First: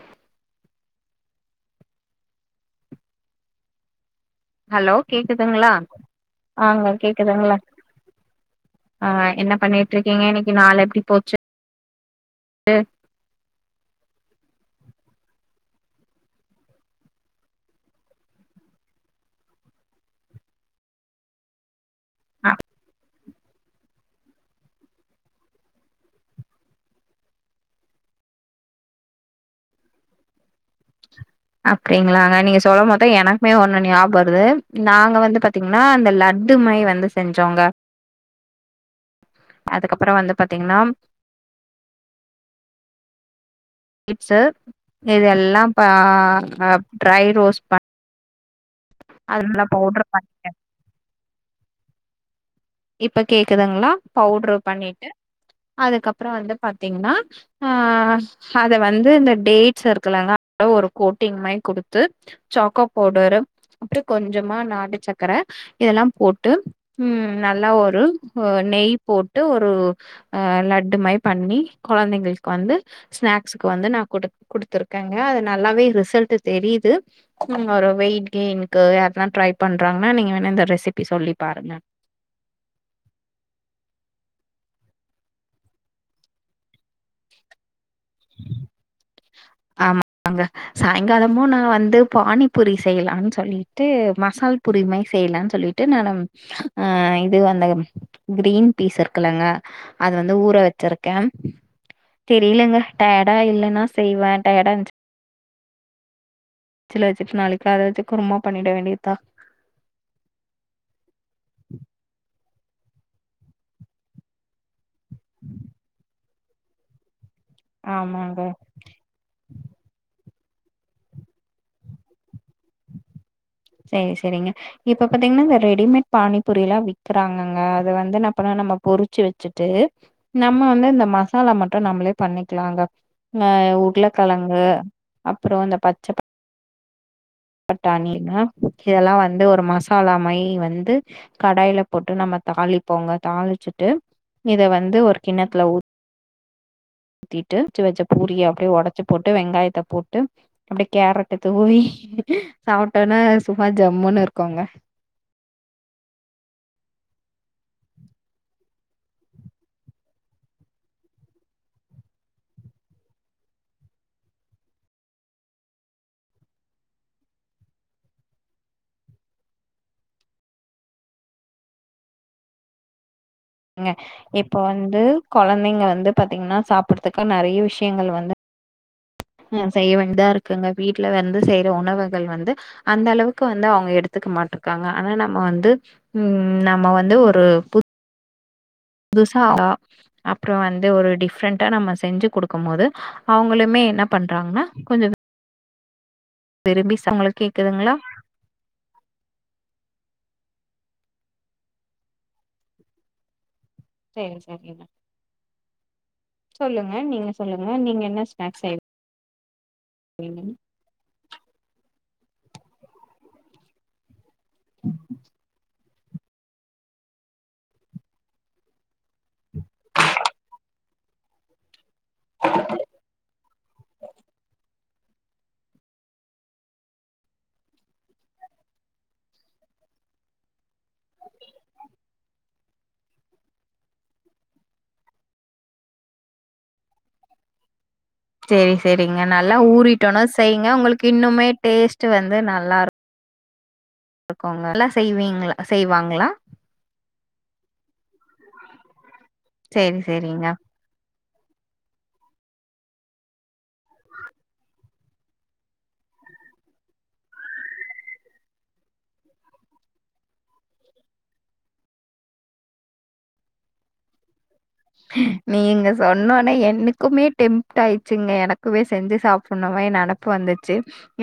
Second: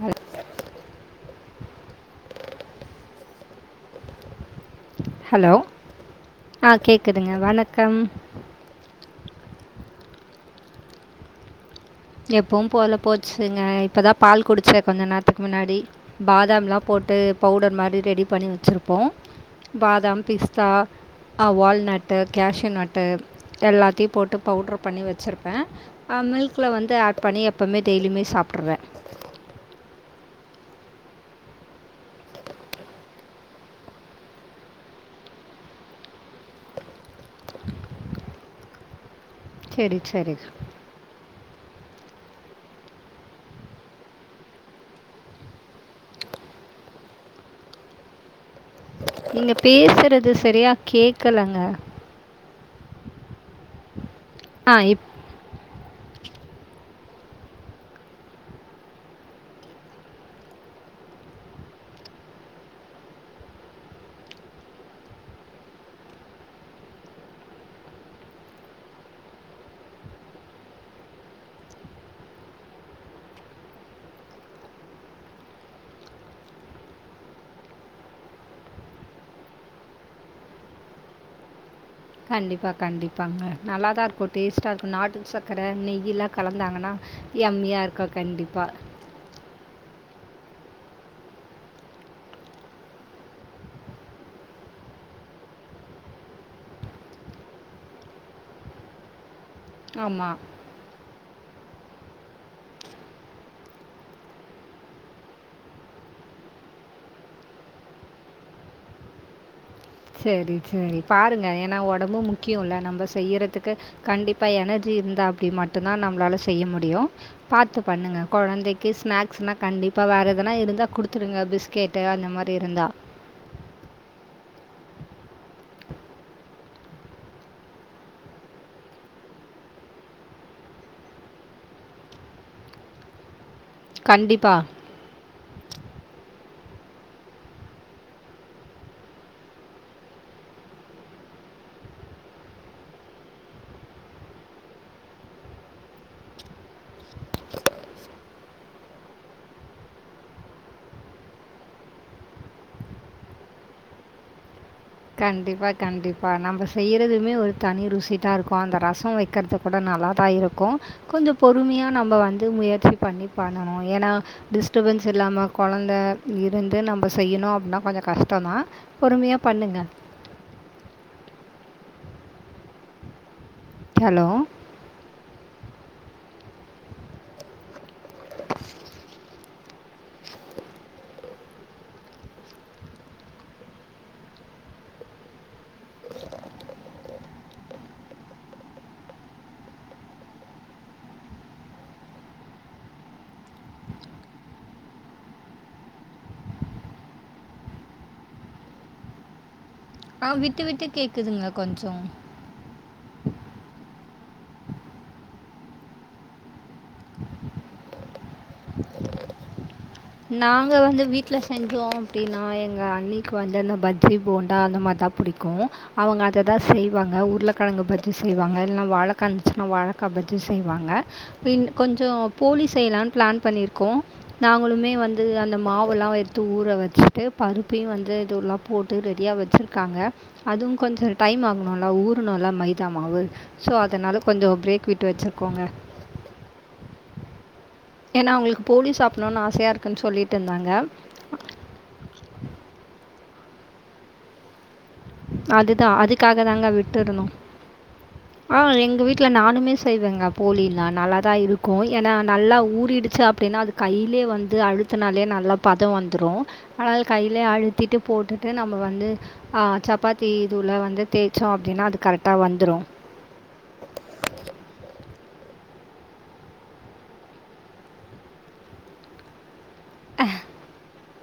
அம் hello hello கேக்குதுங்ளா ஆ அஆங்க கேட்குதுங்க கேக்குதுங்ள வணக்கம் ஆ என்ன பண்ணிட்டு இருக்கீங்க இன்னைக்கு நாள் எப்டி போச்சு எப்பவும் போல போச்சுங்க இப்பதான் பால் குடிச்ச கொஞ்சம் நேரத்துக்கு முன்னாடி பாதாம்லா போட்டு பவுடர் மாரி ரெடி பண்ணி வெச்சிருப்போ பாதாம் பிஸ்தா அ வால்நட் டு கேஷு நட்டு போட்டு எல்லாத் திரு போட்டு பவுட்ரு பண்ணி வெச்சிருப்பே அ மில்க்ல வந் து ஆட் பண்ணி எப்பவ்மே டெய்லிமே சாப்ட்ருவே அப்டிங்களாங்க நீங்க சொல்லும் போதா எனக்குமே ஒண்ணு ஞாப வருது நாங்க வந்து பாத்தீங் ன்னா அந்த லட்டு மாரி வந்து செஞ்சோங்க [inaudible] சரி அதுக்கப்புற சரி வந்து பாத்தீங்கன்னா இப்ஸு இது எல்லாம் ம் ஆ அ ட்ரை ரோஸ் பண் அது நீங்க நல்லா பவுடர் பண்ணி பேசுறது செரியா கேக்கலங்க இப்ப கேக்குதுங்ளா பவுட்ரு ஆ இப்போ பண்ணிட்டு அதுக்கப்புறோ வந்து பாத்தீங்ன்னா அ அது வந்து இந்த டேட்ஸ் இருக்கலங்க அத ஒரு கோட்டிங் மாரி குடுத்து சாக்கோ பவுடரு அப்றோ கொஞ்சமா நாட்டு சக்கர இது எல்லா போட்டு ம் நல்லா ஒரு அ நெய் போட்டு ஒரு அ லட்டு மாயி பண்ணி குழந்தைங்ளுக் வந்து ஸ்நாக்ஸுக்கு வந்து நா குடு குடுத்துருக்கேங்க அது நல்லாவே ரிசல்டு தெரியிது ம் ஒரு வெயிட் கெய்னுக்கு யார்னா ட்ரை பண்றாங்கன்னா நீங்க வேணா இந்த ரெசிபி சொல்லி பாருங்க கண்டிப்பா கண்டிப்பாங்க நல்லாதா இருக்கு டேஸ்ட்டா இருக்கு நாட்டு சர்க்கர நெய்யில்லா கலந்தாங்கனா யம்மிய இருக்கு கண்டிப்பா ஆமாங்க சாய்ங்காலமு நா வந்து பானிபூரி செய்யலான் சொல்லிட்டு மசால் புரிமாற் செய்யலான் சொல்லி ட்டு நானு அ இது அந்த கிரீன் பீஸ் இருக்குலங்க அது ஆமா. வந்து ஊற வெச்சிருக்கே தெரியலெங்க டய்டா இல்லனா செய்வே டயடா இந்ச் ஃப்ரிட்ஜில வெச்சுட்டு நாளைக் கால வெச்சி குருமா பண்ணிட வேண்டியதா செரி செரி பாருங்க ஏனா ஒடம்பு முக்கியுல்ல நம்ப செய்யறதுக்கு கண்டிப்பா எனர்ஜி இருந்தா அப்டி மட்டுதா நம்மளால செய்ய முடியு பாத்து பண்ணுங்க ஆமாங்க. குழந்தைக் கு ஸ்நாக்ஸ்னா கண்டிப்பா வேற எதனா இருந்தா குடுத்துடுங்க பிஸ்கெட்டு அந்த மாரி இருந்தா சேர் செரிங்க இப்ப பாத்தீங்ன்னா இந்த ரெடிமேட் பானிபூரியெல்லா விக்கறாங்கங்க அது வந்து என்ன பா நம்ம பொறிச்சு வெச்சுட்டு நம்ம வந்து இந்த மசாலா மட்டு நம்மளே பண்ணிக்கலாங்க அ கண்டிப்பா. உருளக்கெழங்கு அப்புறோ இந்த பச்சப் பட்டாணி இதெல்லா வந்து ஒரு மசாலா மாயி வந்து கடாயில போட்டு நம்ம தாளிப்போங்க தாளிச்சுட்டு இத வந்து ஒரு கிண்ணத்துல ஊ த்திட்டு பொறிச்சு வெச்ச பூரிய அப்டே ஒடச்சு போட்டு வெங்காயத்த போட்டு அப்டே கேரட்ட தூவி சாப்ட்டோனா சும்மா ஜம்முன்னு இருக்கோங்க கண்டிப்பா கண்டிப்பா நம்ம செய்யறதுமே ஒரு தனி ருசிதா இருக்கு அந்த ரசோ வெய்க்கற்து கூட நல்லாதா இருக்கு கொஞ்சோ பொறுமையா நம்ம வந்து முயற்சி பண்ணி பண்ணணு ஏனா டிஸ்டபன்ஸ் இல்லாம கொழந்த இருந்து நம்ம செய்யணு அப்னா கொஞ்சோ கஷ்டந்தா பொறுமியா பண்ணுங்க ங்க ஹலோ? இப்போ வந்து கொழந்தைங்க வந்து பாத்தீங்ன்னா சாப்பற்துக்கு நெறைய விஷ்யங்கள் வந்து ஆ செய்ய வேண்டிதா இருக்குங்க வீட்ல வந்து செய்ற உணவுகள் வந்து அந்த அளவுக்கு வந்து அவுங்க எடுத்துக்க மாட்ருக்காங்க ஆனா நம்ம வந்து ம் நம்ம வந்து ஒரு பு துசா தா அப்புற வந்து ஒரு டிஃப்ரெண்டா நம்ம செஞ்சு கொடுக்கும் போது அவுங்களுமே என்ன பண்றாங்கனா கொஞ்ச விரும்பி ச உங்களுக்கு கேக்குதுங்களா ஆ விட்டு விட்டு கேக்குதுங்க கொஞ்ச சேரி சேரி டா சொல்லுங்க நீங்க சொல்லுங்க நீங்க என்ன ஸ்நாக்ஸ் செய்ய நாங்க வந்து வீட்ல செஞ்சோ அப்டினா எங்க அன்னிக்கு வந்து அந்த பஜ்ஜ போன் டா அந்த மாதிரிதா புடிக்கு அவுங்க அத தா செய்வாங்க உருளைக்கிழங்கு பஜ்ஜி செய்வாங்க இல்லைனா வாழைக்கா இருந்துச்சுன்னா வாழைக்கா பஜ்ஜி செய்வாங்க பின்டு கொஞ்ச போலி செய்யலான்னு பிளான் பண்ணி இருக்கோ நாங்களுமே வந்து அந்த மாவு எல்லா எத்து ஊற வச்சுட்டு பருப்பையு வந்து இதுல்லா போட்டு ரெடியா வச்சுருக்காங்க அதுவு கொஞ்ச டைம் ஆகணும்ல ஊறணும்ல மைதா மாவு சோ அதனால கொஞ்ச பிரேக் விட்டு வச்சிருக்கோங்க ஏன்னா அவங்களுக்கு சேரி போலி சேரிங்க சாப்பிட்ணுன்னு நல்லா ஆசையாக இருக்குதுன்னு ஊறிட்டோன சொல்லிட்டு செய்ங்க இருந்தாங்க உங்களுக்கு இன்னுமே டேஸ்ட் வந்து நல்லா இரு இருக்கோங்க நல்லா செய்வீங்களா அதுதான் செய்வாங்களா அதுக்காக தாங்க விட்டுருந்தோ ஆ எங்க வீட்ல நானுமே சேரி செய்வேங்க சேரிங்க போலி ந நல்லா தா இருக்கு ஏனா நல்லா ஊறிடுச்சு அப்டின்னா அது கையிலயே வந்து அழுத்துனாலே நல்லா பதம் வந்துரு ஆனால் கையிலயே அழுத்திட்டு போட்டுட்டு நம்ம வந்து ஆ சப்பாத்தி இது உள்ள வந்து தேச்சோ அப்டின்னா அது கரெக்டா வந்துரு நீங்க சொன்ன ஒட்னே எனக்குமே டெம்ட் ஆயிடுச்சுங்க எனக்குமே செஞ்சு சாப் சொன்ன மாரி நெனப்பு வந்துச்சு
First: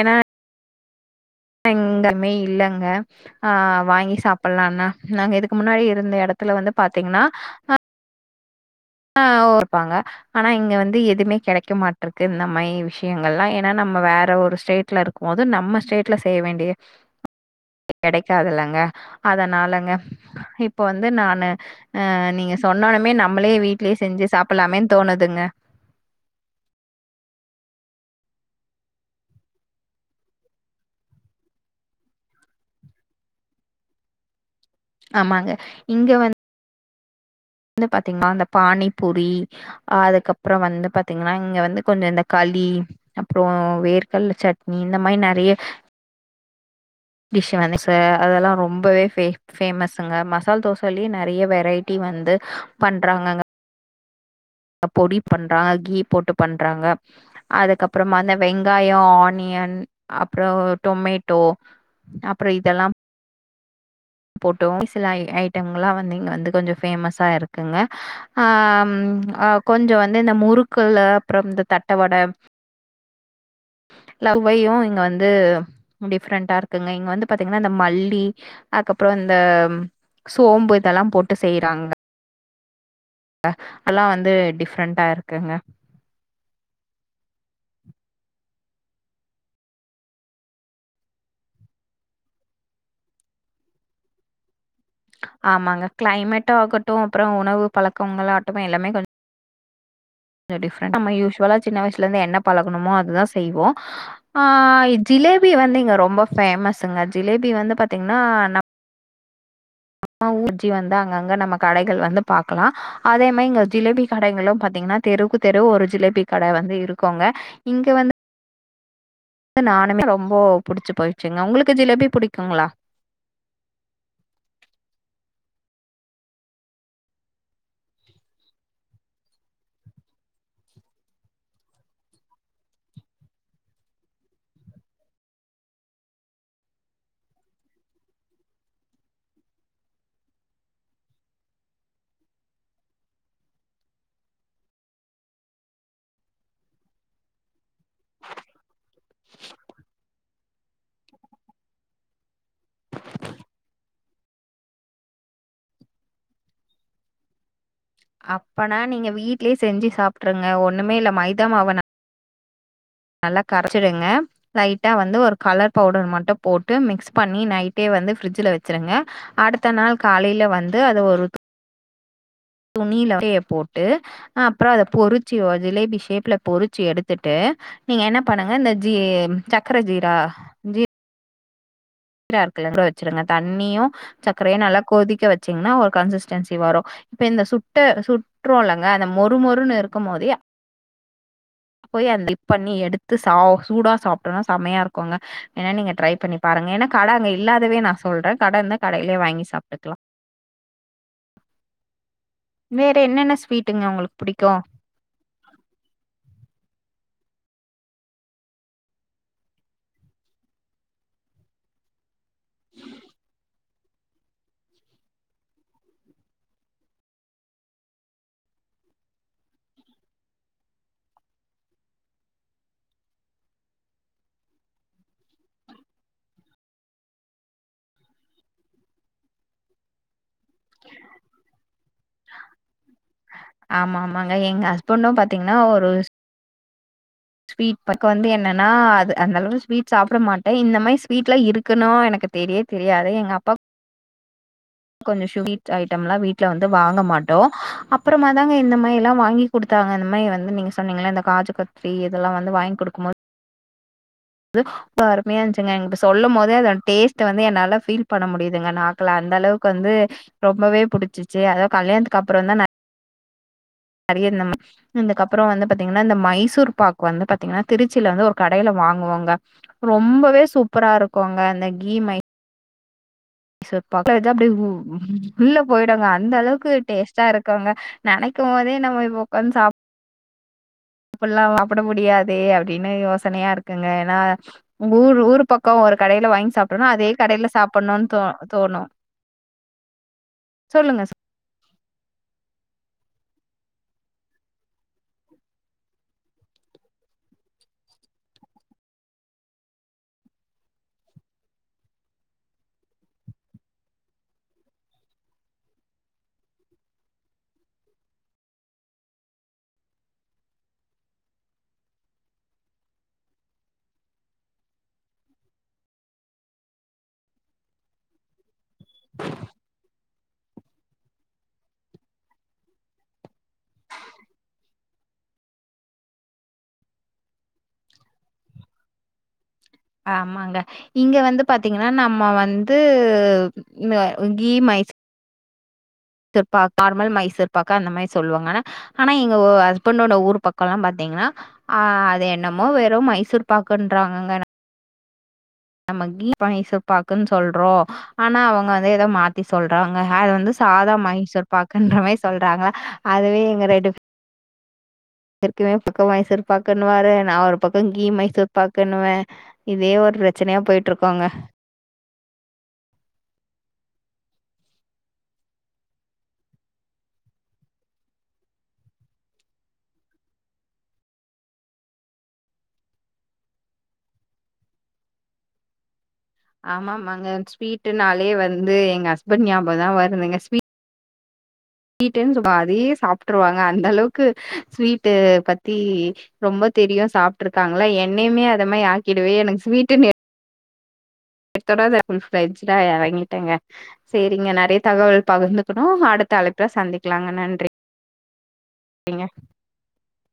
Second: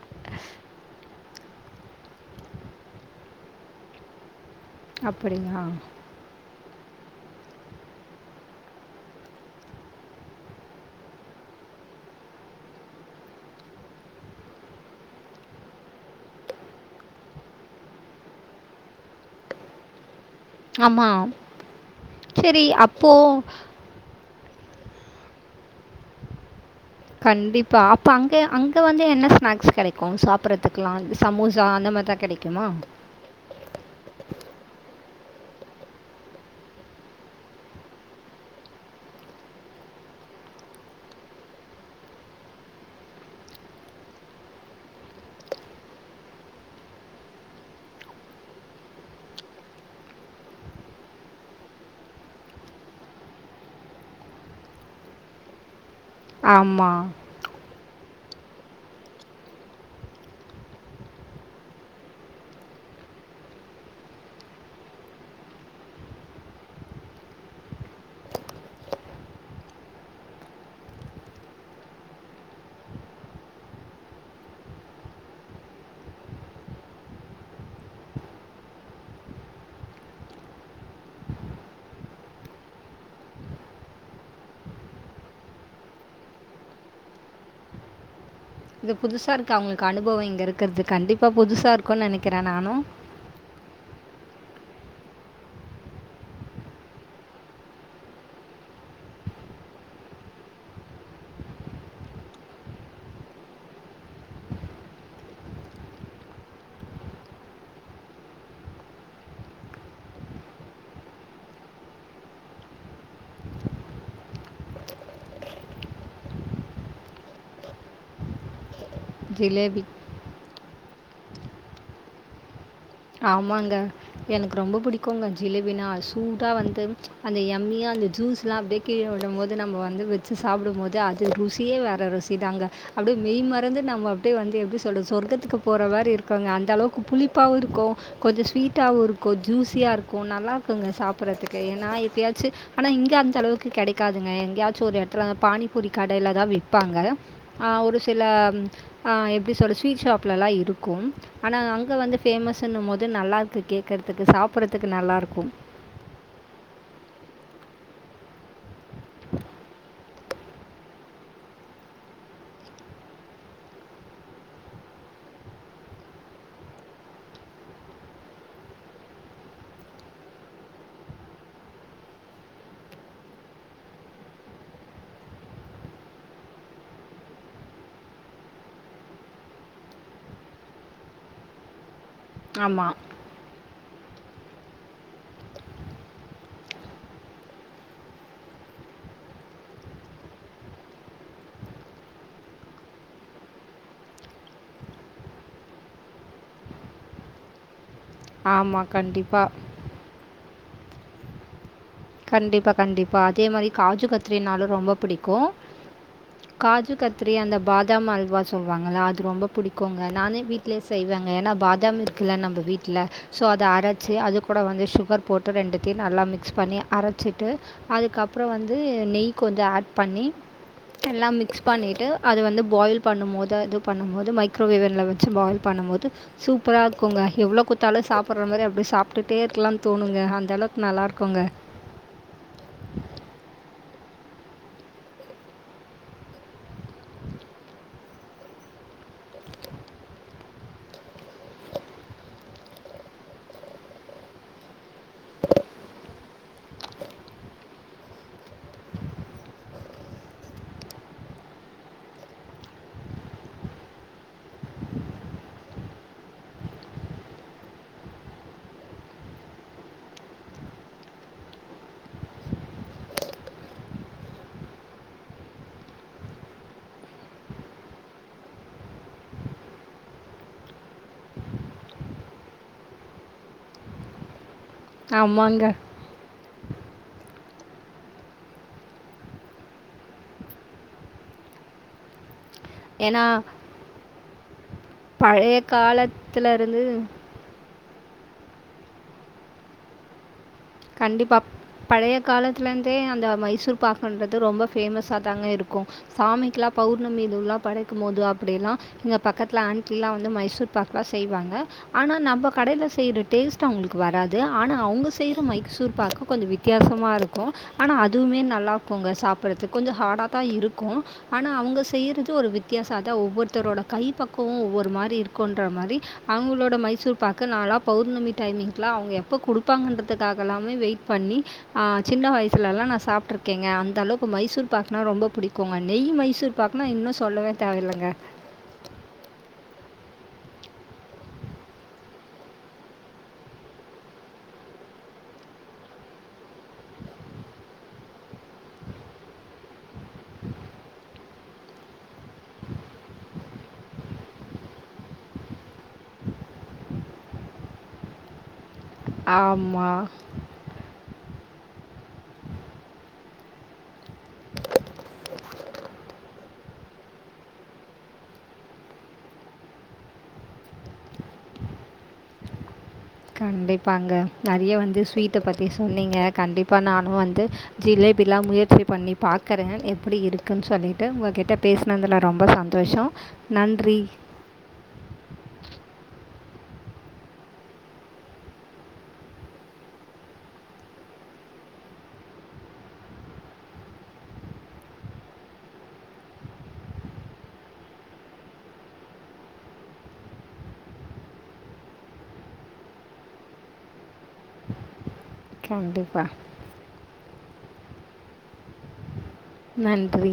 ஏனா எங்கயுமே இல்லங்க ஆ வாங்கி சாப்பிடலானா நாங்க இதுக்கு அப்படியா முன்னாடி இருந்த எடத் துல வந்து பாத்தீங்கன்னா அ ஆ ஒர்ப்பாங்க ஆனா இங்க வந்து எதுமே கெடைக்க மாட்ருக்கு இந்த மாயி விஷயங்கள்லா ஏனா நம்ம வேற ஒரு ஸ்டேட்ல இருக் கும் போது நம்ம ஸ்டேட்ல செய்ய வேண்டிய கெடைக்காதுலங்க அதனாலங்க இப்போ வந்து ஆமாம் நானு அ நீங்க சரி சொன்னோனமே அப்போது நம்மளே வீட் ட்லையே செஞ்சு சாப்பிடலாமேனு தோனுதுங்க கண்டிப்பா அப்ப அங்கே அங்க வந்து என்ன ஸ்நாக்ஸ் கெடைக்கு சாப்பிட்றதுக்குலா சமோசா அந்த மாரி தா கெடைக் கிமா ஆமாங்க இங்க வந் ந்து பாத்தீங்கன்னா அந்த பானிபூரி அதுக்கப்புற வந்து பாத்தீங்கன்னா இங்க வந்து கொஞ்ச இந்த கலி அப்புற வேர்கல்ல சட்னி இந்த மாயி நெறைய டிஷ் வந்து ச அதெல்லா ரொம்பவே ஃபே ஃபேமசுங்க மசால் தோசையிலயே நெறைய வெரைட்டி வந்து பண்றாங்கங்க பொடி பண்றாங்க கீ போட்டு பண்றாங்க ஆமாம் அதுக்கப்பறமா இந்த வெங்காய ஆனியன் அப்பறோ டொமேட்டோ அப்பற இதெல்லாம் போட்டோ விசி ல ஐ ஐ ட்ங்களா வந்து இங்க வந்து கொஞ்ச ஃபேமஸா இருக்குங்க ஆ ம் ஆ கொஞ்ச வந்து இந்த முறுக்குல அப்புற இந்த தட்டவட லர்வையு இங்க வந்து டிஃப்ரெண்ட்டா இருக்குங்க இங்க வந்து பாத்தீங்கன்னா இந்த மல்லி அதுக்கப்புற இந்த சோம்பு இதெல்லா போட்டு செய்றாங் க அதல்லா வந்து டிஃப்ரெண்ட்டா இருக்குங்க இது புதுசா இருக்கு அவுங்களுக்கு அனுபவ இங்க இருக்குறது கண்டிப்பா புதுசா இருக்கு நெனக்கிறே நானு ஆமாங்க கிளைமேட் ஆகட்டு அப்புற உணவு பழக்கங்கள ஆகட்டு எல்லாமே கொஞ்ச கொஞ்ச டிஃப்ரெண்ட் நம்ம‌ யூஸ்வுலா சின்ன வயசுல இருந்து என்ன பழகுனமோ அதுதா செய்வோ ஆ ஜிலேபி வந்து இங்க ரொம்ப ஃபேமஸ்ங்க ஜிலேபி வந்து பாத்தீங்கன்னா ந ம்ம ஊர்ஜி வந்தா அங்கங்க நம்ம கடைகள் வந்து பாக்கலா அதே மாரி இங்க ஜிலேபி கடைகளு பாத்தீங்கன்னா தெருவுக்கு தெருவு ஒரு ஜிலேபி கட வந்து இருக்குங்க இங்க வந் து ஜிலேபி நானுமே ரொம்ப புடிச்சி போயிச்சுங்க உங்களுக்கு ஜிலேபி புடிக்குங்களா ஆமாங்க எனக்கு ரொம்ப புடிக்கும்ங்க ஜிலேபினா சூடா வந்து அந்த எம்மியா அந்த ஜூஸ்ல்லா அப்டியோ கீழ விழும் போது நம்ப வந்து வச்சு சாப்பிடும் போது அது ருசியே வேற ரு சி தாங்க அப்டியே மெய் மறந்து நம்ம அப்டியே வந்து எப்டி சொல்றது சொர்க்கத்துக்கு போற மாரி இருக்காங்க அந்த அளவுக்கு புளிப்பாவு இரு க்கு கொஞ்ச ஸ்வீட்டாவு இருக்கு ஜூஸியா இருக்கு நல்லாருக்குங்க சாப்புட்றதுக்கு ஏன்னா எப்பயாச்சு ஆனா இங்க அந்த அளவுக்கு கெடைக்காதுங்க எங்கேயாச்சு ஒரு எடத்துல பானிபூரி கடைல தா விப்பாங்க ஆ ஒரு சில ஆ எப்டி சொல்ல ஸ்வீட் ஷாப்புலலா இருக்கும் ஆனா அங்க வந்து ஃபேமஸ்ன்னு போது நல்லா இருக்கு கேக்குறதுக்கு சாப்புட்றதுக்கு நல்லாருக்கு அப்பனா நீங்க வீட்லயே செஞ்சு சாப்ட்டுருங்க ஒண்ணுமே இல்ல மைதாமாவ நல் நல்லா கரைச்சிடுங்க லைட்டா வந்து ஒரு கலர் பவுடர் மட்டு போட்டு மிக்ஸ் பண்ணி நைட்டே வந்து ஃப்ரிஜ்ல வச்சிருங்க அடுத்த நாள் காலையில வந்து அத ஒரு துணியில போட்டு அ அப்புற அத பொறிச்சி ஜிலேபி ஷேப்ல பொறிச்சு எடுத்துட்டு நீங்க என்ன பண்ணுங்க இந்த ஜீ சக்கர ஜீரா ஜீ ஜீரா இருக்குல்லங்வுற ஆமாம் வச்சிருங்க தண்ணியு சர்கரையு நல்லா கொதிக்க வச்சீங்கன்னா ஒரு கன்சிஸ்டன்சி வரு இப்ப இந்த சுட்ட சுற்றோல்லங்க அந்த மொறு மொறுன்னு இருக்கும் போதே போய் அதுல டிப்பண்ணி எடுத்து சா சூடா சாப்ட்டோனா செமையா இருக்குங்க ஏன்னா நீங்க ட்ரை பண்ணி பாருங்க ஏன்னா கட அங்க இல்லாதவே நா சொல்றே கட இருந்து ஆமாம் கடையிலே வாங்கி கண்டிப்பாக சாப்ட்டுக்கலா கண்டிப்பா வேற கண்டிப்பா என்னென்ன அதே மாரி ஸ்வீட்டுங்க காஜு உங்களுக்கு புடிக்கு கத்ரினாலு ரொம்ப பிடிக்கு காஜு கத்திரி அந்த பாதாம் அல்வா சொல்லுவாங்களா அது ரொம்ப புடிக்குங்க நானே வீட்டு் லயே செய்வங்க ஏன்னா பாதாம் இருக்குல்ல நம்ம வீட்டில சோ அத அரச்சி அது கூட வந்து சுகர் போட்டு ரெண்டுத்தயு நல்லா மிக்ஸ் பண்ணி அரச்சிட்டு அதுக்கப்புற வந்து நெய் கொஞ்ச ஆட் பண்ணி எல்லா மிக்ஸ் பண்ணிட்டு அது வந்து பாயில் பண்ணும் போது அது பண்ணும்போது மைக்ரோவேவன்ல வச்சு பாயில் பண்ணும் போது சூப்பரா இருக்குங்க எவ்வளோ குத்தாலு சாப்புடுற மாரி அப்டி சாப்ட்டுட்டே இருக்கலானு தோணுங்க அந்த அளவுக்கு நல்லா இருக்குங்க ஆமா ஆமாங்க எங்க ஹஸ்பண்டு பாத்தீங்கன்னா ஒரு ஸ்வீட் பக்க வந்து என்னன்னா அது அந்தளவு ஸ்வீட் சாப்ட மாட்டே இந்த மாரி ஸ்வீட்லா இருக்கணு எனக்கு தெரியே தெரியாது எங்க அப்பா இன் ஆடியபல் கொஞ்ச சுவீட் ஐட்டம்ல்லா வீட்டுல வந்து வாங்க மாட்டோ அப்புறமா தாங்க இந்த மாரி எல்லா வாங்கி குடுத்தாங்க இந் மாரி வந்து நீங்க சொன்னீங்கல இந்த காஜு கத்ரி இதெல்லா வந்து வாய்ங் குடுக்கும் போது அது அருமையா இருந்துச்சுங்க இப்ப சொல்லும் போதே அதோட டேஸ்ட் வந்து என்னால ஃபீல் பண்ண முடியுதுங்க நா க்குல அந்த அளவுக்கு வந்து ரொம்பவே புடிச்சிருச்சு அதோ கல்யாணத்துக்கு அப்புற தா அறிய நம்ம அதுக்கப்புறோ வந்து பாத்தீங்கன்னா இந்த மைசூர் பார்க் வந்து பாத்தீங்கன்னா திருச்சியில வந்து ஒரு கடையில வாங் குவாங்க ரொம்பவே சூப்பரா இருக்குங்க அந்த கீ மை சூர் பாக்குல அத அப்டியே உ உள்ள ஆமாங்க போய்டுங்க அந்த அளவுக்கு டேஸ்ட் டா இருக்குங்க நனைக்கும் போதே நம்ம இப்ப உக்காந்து சாப் அப்பல்லா சாப்பட முடியாது அப்டின்னு ஏன்னா யோசனையா இருக்குங்க ஏன்னா உங்க ஊர் ஊர் பழைய பக்கோ ஒரு கடையில வாங்கி காலத்தில் இருந்து சாப்ட்டோனா அதே கடையில சாப் பன்னுன் தோ தோணு சொல்லுங்க சொ கண்டிப்பாக பழைய காலத்துலந்தே அந்த மைசூர் பார்க்குன்றது ரொம்ப ஃபேமஸாக தாங்க இருக்கு சாமிக்குலா பௌர்ணமி இதுலா படைக்கும் போது அப்டிலா எங்க பக்கத்துல ஆண்டில்லா வந்து மைசூர் பாக்லா செய்வாங்க ஆனா நம்ம கடையில செய்ற டேஸ்ட்டு அவுங்களுக்கு வராது ஆனா அவுங்க செய்ற மைக் சூர் பாக்கு கொஞ்ச வித்தியாசமா இருக்கு ஆனா அதுமே நல்லா இக்குங்க சாப்றதுக்கு கொஞ்சோ ஹார்டா தா இருக்கு ஆனா அவுங்க செய்றது ஒரு வித்தியாசோ அதா ஒவ்வொருத்தரோட கை பக்குவோ ஒவ்வொரு மாரி இருக்குன்ற மாரி அவுங்ளோட மைசூர் பாக்கு நாலா பௌர்ணமி டைமிங்க்லா அவுங்க எப்ப குடுப்பாங்கன்றதுக்காக எல்லாமே வெயிட் பண்ணி ஆ சின்ன வயசுலல்லா நா சாப்ட்டுருக்கேங்க அந்தளவுக்கு மைசூர் பாக்குனா ரொம்ப புடிக்குங்க நெய் மைசூர் பாக்னா இன்னு சொல்லவே தேவயில்லங்க ஆமாங்க இங்க வந்து பாத்தீங்கன்னா நம்ம வந்து key Mysore pak normal Mysore பாக்கா அந்த மாரி சொல்லுவாங்கானா ஆனா நீங்க ஒ ஹஸ்பண்டோட ஊர் பக்கல்லா பார்த்தீங்கனா அ அது என்னமோ வெறும் மைசூர் பாக்குன்றாங்கங்க நம்ம கீ மைசூர் பாக்குன் சொல்றோ ஆனா அவுங்க வந்து ஏதோ மாத்தி சொல்றாங்க ஆமாம் அது வந்து சாதா மைசூர் பாக்குன்ற மாரி சொல்றாங்ளா அதுவே எங்க ரெண்டு பே ர்க்குமே பக்கோ மைசூர் பாக்குன்ணுவாரு நா ஒரு பக்கோ கீ மைசூர் பாக்குன்ணுவே இதே ஒரு பிரச்சனையா போயிட்ருக்கோங்க கண்டிப்பாங்க நறைய வந்து ஸ்வீட்ட பத்தி சொன்னீங்க கண்டிப்பா நானு வந்து ஜிலேபிலா முயற்சி பண்ணி பார்க்கற எப்டி இருக்குன் சொல்லிட்டு உங்க கிட்ட பேச னதுல ரொம்ப சந்தோஷோ நன்றி ஆமாமாங்க ஸ்வீட்டு நாலே வந்து எங்க ஹஸ்பண்ட் ஞாபக தா வருதுங்க ஸ்வீட் ஸ்வீட்ன் சும்மா அதே சாப்ட்டுருவாங்க அந்த அளவுக்கு ஸ்வீட்டு பத்தி ரொம்ப தெரியு சாப்ட்ருக்காங்ளா என்னையுமே அத மாரி ஆக்கிடுவே எனக்கு ஸ்வீட்டுனு எடுத்தத்தோட நா ஃபுல் ஃபிளெட்ஜ்டா எறங்கிட்டங்க சேரிங்க நெறைய தகவல் பகிர்ந்துகணு கண்டிப்பாக அடுத்த அழைப் புல சந்திக்லாங்க நன்றிங்க நன்றி